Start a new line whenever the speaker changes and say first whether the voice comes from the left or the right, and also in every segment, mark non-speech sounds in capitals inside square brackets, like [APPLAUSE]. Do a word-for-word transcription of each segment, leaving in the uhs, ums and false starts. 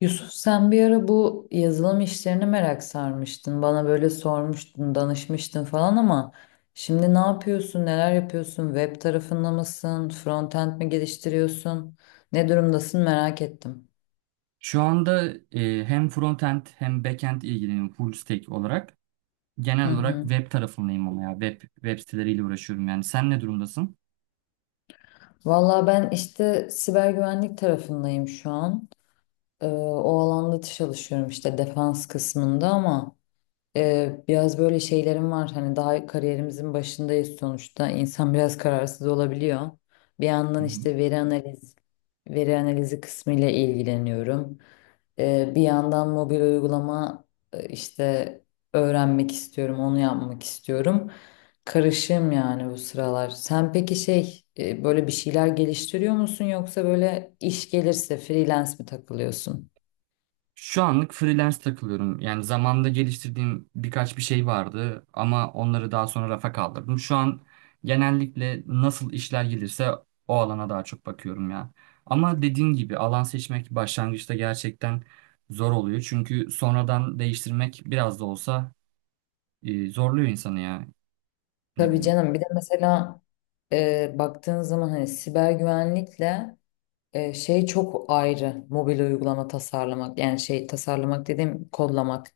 left: Yusuf sen bir ara bu yazılım işlerine merak sarmıştın. Bana böyle sormuştun, danışmıştın falan ama şimdi ne yapıyorsun, neler yapıyorsun? Web tarafında mısın? Frontend mi geliştiriyorsun? Ne durumdasın merak ettim.
right: Şu anda e, hem frontend hem backend ilgileniyorum full stack olarak.
left: Hı
right: Genel olarak
left: hı.
right: web tarafındayım ama ya web web siteleriyle uğraşıyorum yani. Sen ne durumdasın?
left: Valla ben işte siber güvenlik tarafındayım şu an. Ee, o alanda çalışıyorum işte defans kısmında ama Ee, biraz böyle şeylerim var. Hani daha kariyerimizin başındayız sonuçta. İnsan biraz kararsız olabiliyor. Bir yandan
right: Hı hı.
left: işte veri analiz, veri analizi kısmı ile ilgileniyorum. Ee, bir yandan mobil uygulama e, işte öğrenmek istiyorum, onu yapmak istiyorum. Karışığım yani bu sıralar. Sen peki şey e, böyle bir şeyler geliştiriyor musun yoksa böyle iş gelirse freelance mi takılıyorsun?
right: Şu anlık freelance takılıyorum. Yani zamanda geliştirdiğim birkaç bir şey vardı ama onları daha sonra rafa kaldırdım. Şu an genellikle nasıl işler gelirse o alana daha çok bakıyorum ya. Ama dediğin gibi alan seçmek başlangıçta gerçekten zor oluyor. Çünkü sonradan değiştirmek biraz da olsa e, zorluyor insanı ya. Ne
left: Tabii
right: bileyim.
left: canım bir de mesela e, baktığın zaman hani siber güvenlikle e, şey çok ayrı mobil uygulama tasarlamak, yani şey tasarlamak dediğim kodlamak.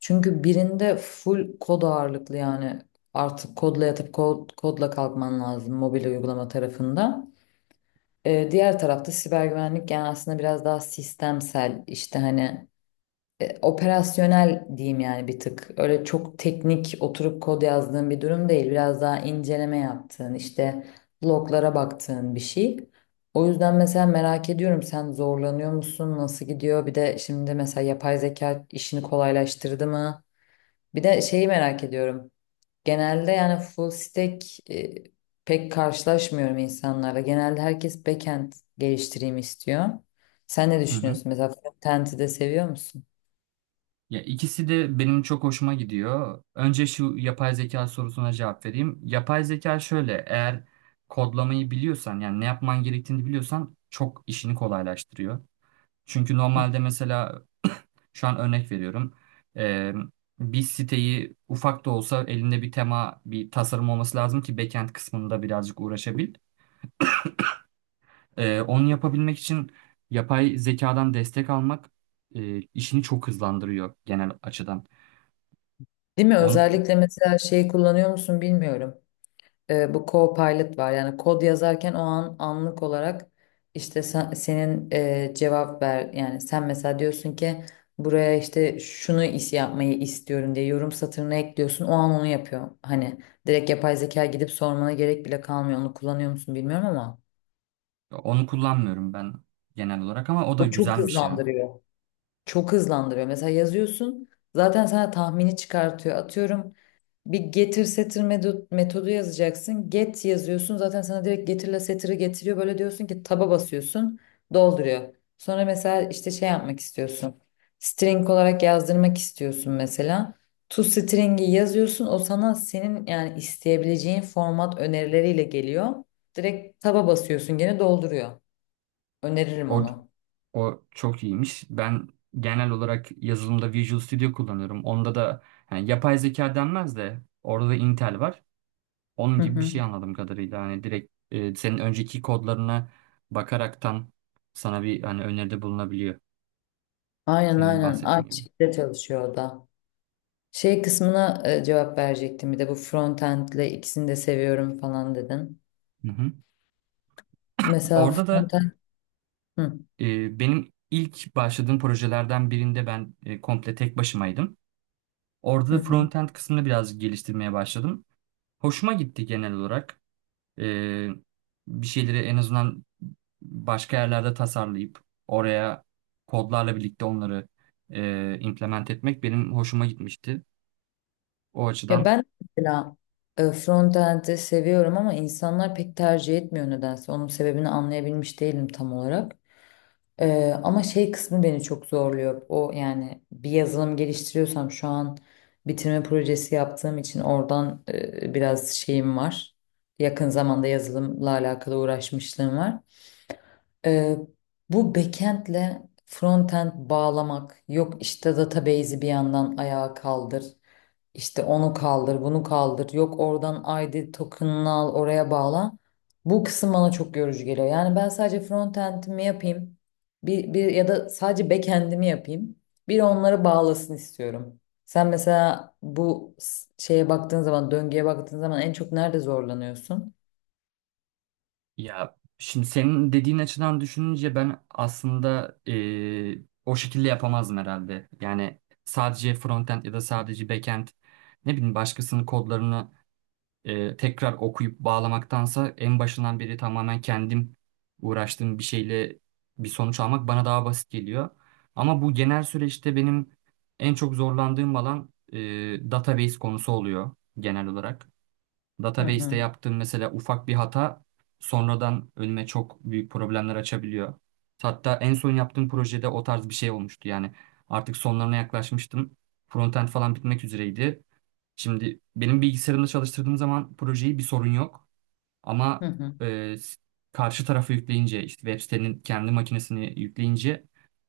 left: Çünkü birinde full kod ağırlıklı, yani artık kodla yatıp kod, kodla kalkman lazım mobil uygulama tarafında. E, diğer tarafta siber güvenlik yani aslında biraz daha sistemsel, işte hani e, operasyonel diyeyim yani bir tık. Öyle çok teknik oturup kod yazdığın bir durum değil. Biraz daha inceleme yaptığın, işte loglara baktığın bir şey. O yüzden mesela merak ediyorum, sen zorlanıyor musun? Nasıl gidiyor? Bir de şimdi mesela yapay zeka işini kolaylaştırdı mı? Bir de şeyi merak ediyorum. Genelde yani full stack e, pek karşılaşmıyorum insanlarla. Genelde herkes backend geliştireyim istiyor. Sen ne
right: Hı hı.
left: düşünüyorsun? Mesela frontend'i de seviyor musun?
right: Ya ikisi de benim çok hoşuma gidiyor. Önce şu yapay zeka sorusuna cevap vereyim. Yapay zeka şöyle, eğer kodlamayı biliyorsan yani ne yapman gerektiğini biliyorsan çok işini kolaylaştırıyor. Çünkü normalde mesela şu an örnek veriyorum. Ee, Bir siteyi ufak da olsa elinde bir tema, bir tasarım olması lazım ki backend kısmında birazcık uğraşabil. Ee, onu yapabilmek için yapay zekadan destek almak e, işini çok hızlandırıyor genel açıdan.
left: Değil mi?
right: Onu,
left: Özellikle mesela şeyi kullanıyor musun bilmiyorum. Ee, bu Copilot var. Yani kod yazarken o an anlık olarak işte sen- senin e, cevap ver. Yani sen mesela diyorsun ki buraya işte şunu is yapmayı istiyorum diye yorum satırına ekliyorsun. O an onu yapıyor. Hani direkt yapay zeka gidip sormana gerek bile kalmıyor. Onu kullanıyor musun bilmiyorum ama
right: onu kullanmıyorum ben genel olarak ama o da
left: o çok
right: güzelmiş ya.
left: hızlandırıyor. Çok hızlandırıyor. Mesela yazıyorsun, zaten sana tahmini çıkartıyor. Atıyorum bir getir setir medo- metodu yazacaksın. Get yazıyorsun, zaten sana direkt getirle setiri getiriyor. Böyle diyorsun ki taba basıyorsun, dolduruyor. Sonra mesela işte şey yapmak istiyorsun. String olarak yazdırmak istiyorsun mesela. To string'i yazıyorsun, o sana senin yani isteyebileceğin format önerileriyle geliyor. Direkt taba basıyorsun, gene dolduruyor. Öneririm
right: O,
left: onu.
right: o çok iyiymiş. Ben genel olarak yazılımda Visual Studio kullanıyorum. Onda da yani yapay zeka denmez de orada da Intel var. Onun
left: Hı
right: gibi bir
left: hı.
right: şey anladığım kadarıyla. Hani direkt e, senin önceki kodlarına bakaraktan sana bir hani öneride bulunabiliyor.
left: Aynen
right: Senin
left: aynen. Aynı
right: bahsettiğin gibi.
left: şekilde çalışıyor o da. Şey kısmına e, cevap verecektim bir de, bu frontend'le ikisini de seviyorum falan dedin.
right: Hı hı.
left: Mesela
right: Orada da
left: frontend hı,
right: e, benim ilk başladığım projelerden birinde ben e, komple tek başımaydım. Orada
left: hı,
right: da
left: hı.
right: frontend kısmını biraz geliştirmeye başladım. Hoşuma gitti genel olarak. Ee, Bir şeyleri en azından başka yerlerde tasarlayıp oraya kodlarla birlikte onları e, implement etmek benim hoşuma gitmişti. O
left: Ya
right: açıdan
left: ben mesela e, frontend'i seviyorum ama insanlar pek tercih etmiyor nedense. Onun sebebini anlayabilmiş değilim tam olarak. Ee, ama şey kısmı beni çok zorluyor. O yani bir yazılım geliştiriyorsam şu an bitirme projesi yaptığım için oradan e, biraz şeyim var. Yakın zamanda yazılımla alakalı uğraşmışlığım var. Ee, Bu backend'le frontend bağlamak, yok işte database'i bir yandan ayağa kaldır. İşte onu kaldır, bunu kaldır. Yok oradan I D token'ını al, oraya bağla. Bu kısım bana çok yorucu geliyor. Yani ben sadece frontend'imi yapayım. Bir, bir ya da sadece backend'imi yapayım. Bir onları bağlasın istiyorum. Sen mesela bu s- şeye baktığın zaman, döngüye baktığın zaman en çok nerede zorlanıyorsun?
right: ya şimdi senin dediğin açıdan düşününce ben aslında e, o şekilde yapamazdım herhalde. Yani sadece frontend ya da sadece backend, ne bileyim, başkasının kodlarını e, tekrar okuyup bağlamaktansa en başından beri tamamen kendim uğraştığım bir şeyle bir sonuç almak bana daha basit geliyor. Ama bu genel süreçte benim en çok zorlandığım alan e, database konusu oluyor genel olarak.
left: Hı
right: Database'te
left: hı.
right: yaptığım mesela ufak bir hata sonradan önüme çok büyük problemler açabiliyor. Hatta en son yaptığım projede o tarz bir şey olmuştu. Yani artık sonlarına yaklaşmıştım. Frontend falan bitmek üzereydi. Şimdi benim bilgisayarımda çalıştırdığım zaman projeyi bir sorun yok.
left: Hı
right: Ama
left: hı.
right: e, s- karşı tarafı yükleyince işte web sitenin kendi makinesini yükleyince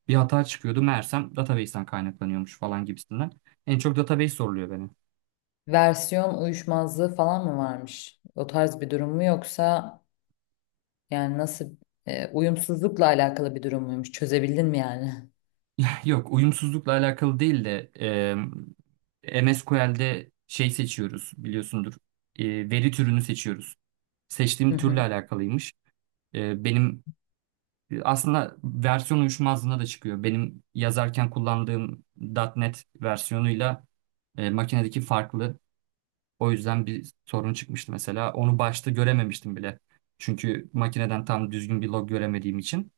right: bir hata çıkıyordu. Meğersem database'ten kaynaklanıyormuş falan gibisinden. En çok database soruluyor benim.
left: Versiyon uyuşmazlığı falan mı varmış? O tarz bir durum mu, yoksa yani nasıl, e, uyumsuzlukla alakalı bir durum muymuş? Çözebildin mi yani?
right: [LAUGHS] Yok, uyumsuzlukla alakalı değil de e, M S Q L'de şey seçiyoruz biliyorsundur. E, veri türünü seçiyoruz. Seçtiğim türle
left: [LAUGHS]
right: alakalıymış. E, benim e, aslında versiyon uyuşmazlığına da çıkıyor. Benim yazarken kullandığım .nokta .nokta net versiyonuyla e, makinedeki farklı. O yüzden bir sorun çıkmıştı mesela. Onu başta görememiştim bile. Çünkü makineden tam düzgün bir log göremediğim için.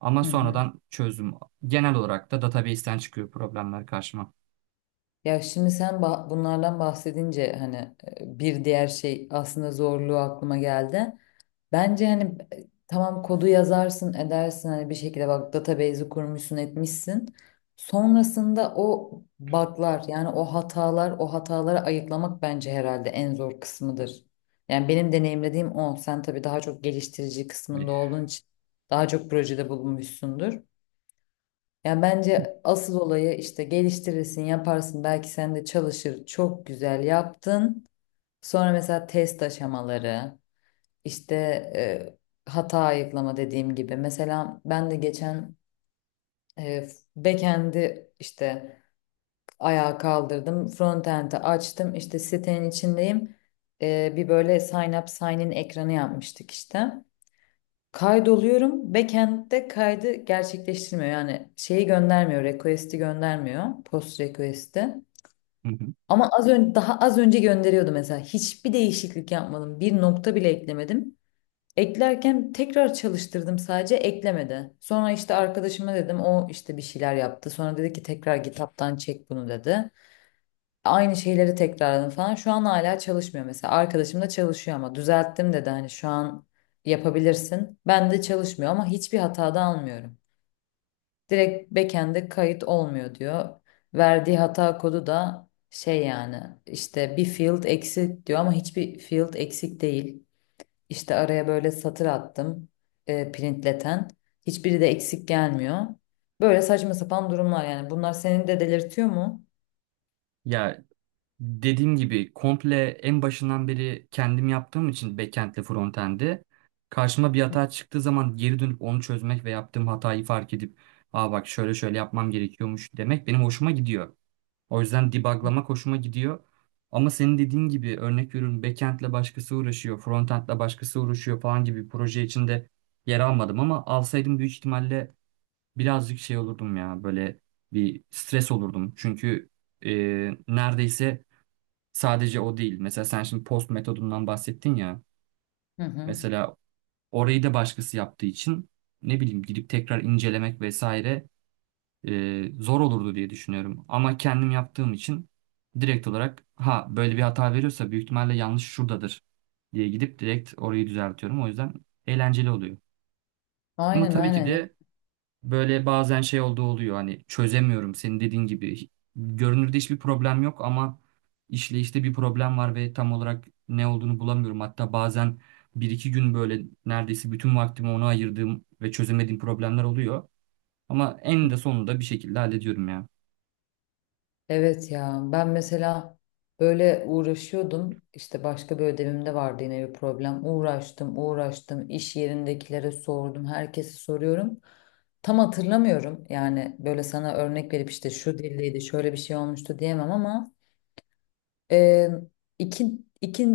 right: Ama
left: Hı hı.
right: sonradan çözdüm. Genel olarak da database'ten çıkıyor problemler karşıma.
left: Ya şimdi sen bah- bunlardan bahsedince hani e, bir diğer şey aslında zorluğu aklıma geldi. Bence hani e, tamam kodu yazarsın edersin hani bir şekilde, bak database'i kurmuşsun etmişsin. Sonrasında o bug'lar yani o hatalar, o hataları ayıklamak bence herhalde en zor kısmıdır. Yani benim deneyimlediğim o. Sen tabii daha çok geliştirici
right: Bir.
left: kısmında olduğun için daha çok projede bulunmuşsundur. Ya bence asıl olayı, işte geliştirirsin, yaparsın. Belki sen de çalışır. Çok güzel yaptın. Sonra mesela test aşamaları, işte e, hata ayıklama, dediğim gibi. Mesela ben de geçen e, backend'i işte ayağa kaldırdım. Frontend'i açtım. İşte sitenin içindeyim. E, bir böyle sign up, sign in ekranı yapmıştık işte. Kaydoluyorum. Backend'de kaydı gerçekleştirmiyor. Yani şeyi göndermiyor. Request'i göndermiyor. Post request'i.
right: Hı hı.
left: Ama az önce, daha az önce gönderiyordu mesela. Hiçbir değişiklik yapmadım. Bir nokta bile eklemedim. Eklerken tekrar çalıştırdım, sadece eklemedi. Sonra işte arkadaşıma dedim, o işte bir şeyler yaptı. Sonra dedi ki tekrar GitHub'tan çek bunu dedi. Aynı şeyleri tekrarladım falan. Şu an hala çalışmıyor mesela. Arkadaşım da çalışıyor ama düzelttim dedi, hani şu an yapabilirsin. Ben de çalışmıyor ama hiçbir hata da almıyorum. Direkt backend'e kayıt olmuyor diyor. Verdiği hata kodu da şey, yani işte bir field eksik diyor ama hiçbir field eksik değil. İşte araya böyle satır attım e, printleten. Hiçbiri de eksik gelmiyor. Böyle saçma sapan durumlar yani. Bunlar seni de delirtiyor mu?
right: Ya dediğim gibi komple en başından beri kendim yaptığım için backendle frontend'i, karşıma bir
left: Hı
right: hata çıktığı zaman geri dönüp onu çözmek ve yaptığım hatayı fark edip aa bak şöyle şöyle yapmam gerekiyormuş demek benim hoşuma gidiyor. O yüzden debuglamak hoşuma gidiyor. Ama senin dediğin gibi örnek veriyorum, backend'le başkası uğraşıyor, frontend'le başkası uğraşıyor falan gibi bir proje içinde yer almadım ama alsaydım büyük ihtimalle birazcık şey olurdum ya, böyle bir stres olurdum. Çünkü e, neredeyse sadece o değil. Mesela sen şimdi post metodundan bahsettin ya.
left: hı. hı.
right: Mesela orayı da başkası yaptığı için ne bileyim gidip tekrar incelemek vesaire e, zor olurdu diye düşünüyorum. Ama kendim yaptığım için direkt olarak ha böyle bir hata veriyorsa büyük ihtimalle yanlış şuradadır diye gidip direkt orayı düzeltiyorum. O yüzden eğlenceli oluyor. Ama
left: Aynen
right: tabii ki
left: aynen.
right: de böyle bazen şey olduğu oluyor hani, çözemiyorum senin dediğin gibi. Görünürde hiçbir problem yok ama işleyişte bir problem var ve tam olarak ne olduğunu bulamıyorum. Hatta bazen bir iki gün böyle neredeyse bütün vaktimi ona ayırdığım ve çözemediğim problemler oluyor. Ama en de sonunda bir şekilde hallediyorum ya.
left: Evet ya, ben mesela böyle uğraşıyordum, işte başka bir ödevimde vardı yine bir problem, uğraştım uğraştım, iş yerindekilere sordum, herkese soruyorum, tam hatırlamıyorum yani böyle sana örnek verip işte şu dildeydi şöyle bir şey olmuştu diyemem ama e, iki, iki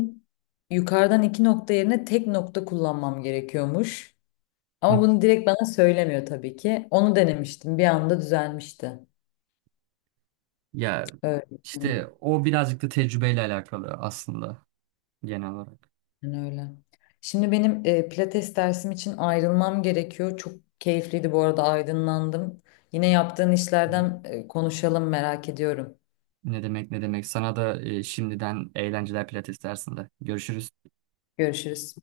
left: yukarıdan iki nokta yerine tek nokta kullanmam gerekiyormuş, ama
right: Hı.
left: bunu direkt bana söylemiyor tabii ki. Onu denemiştim, bir anda düzelmişti.
right: Ya
left: Öyle.
right: işte o birazcık da tecrübeyle alakalı aslında genel olarak.
left: Yani öyle. Şimdi benim e, pilates dersim için ayrılmam gerekiyor. Çok keyifliydi bu arada, aydınlandım. Yine yaptığın işlerden e, konuşalım, merak ediyorum.
right: Ne demek, ne demek. Sana da e, şimdiden eğlenceler pilates dersinde. Görüşürüz.
left: Görüşürüz.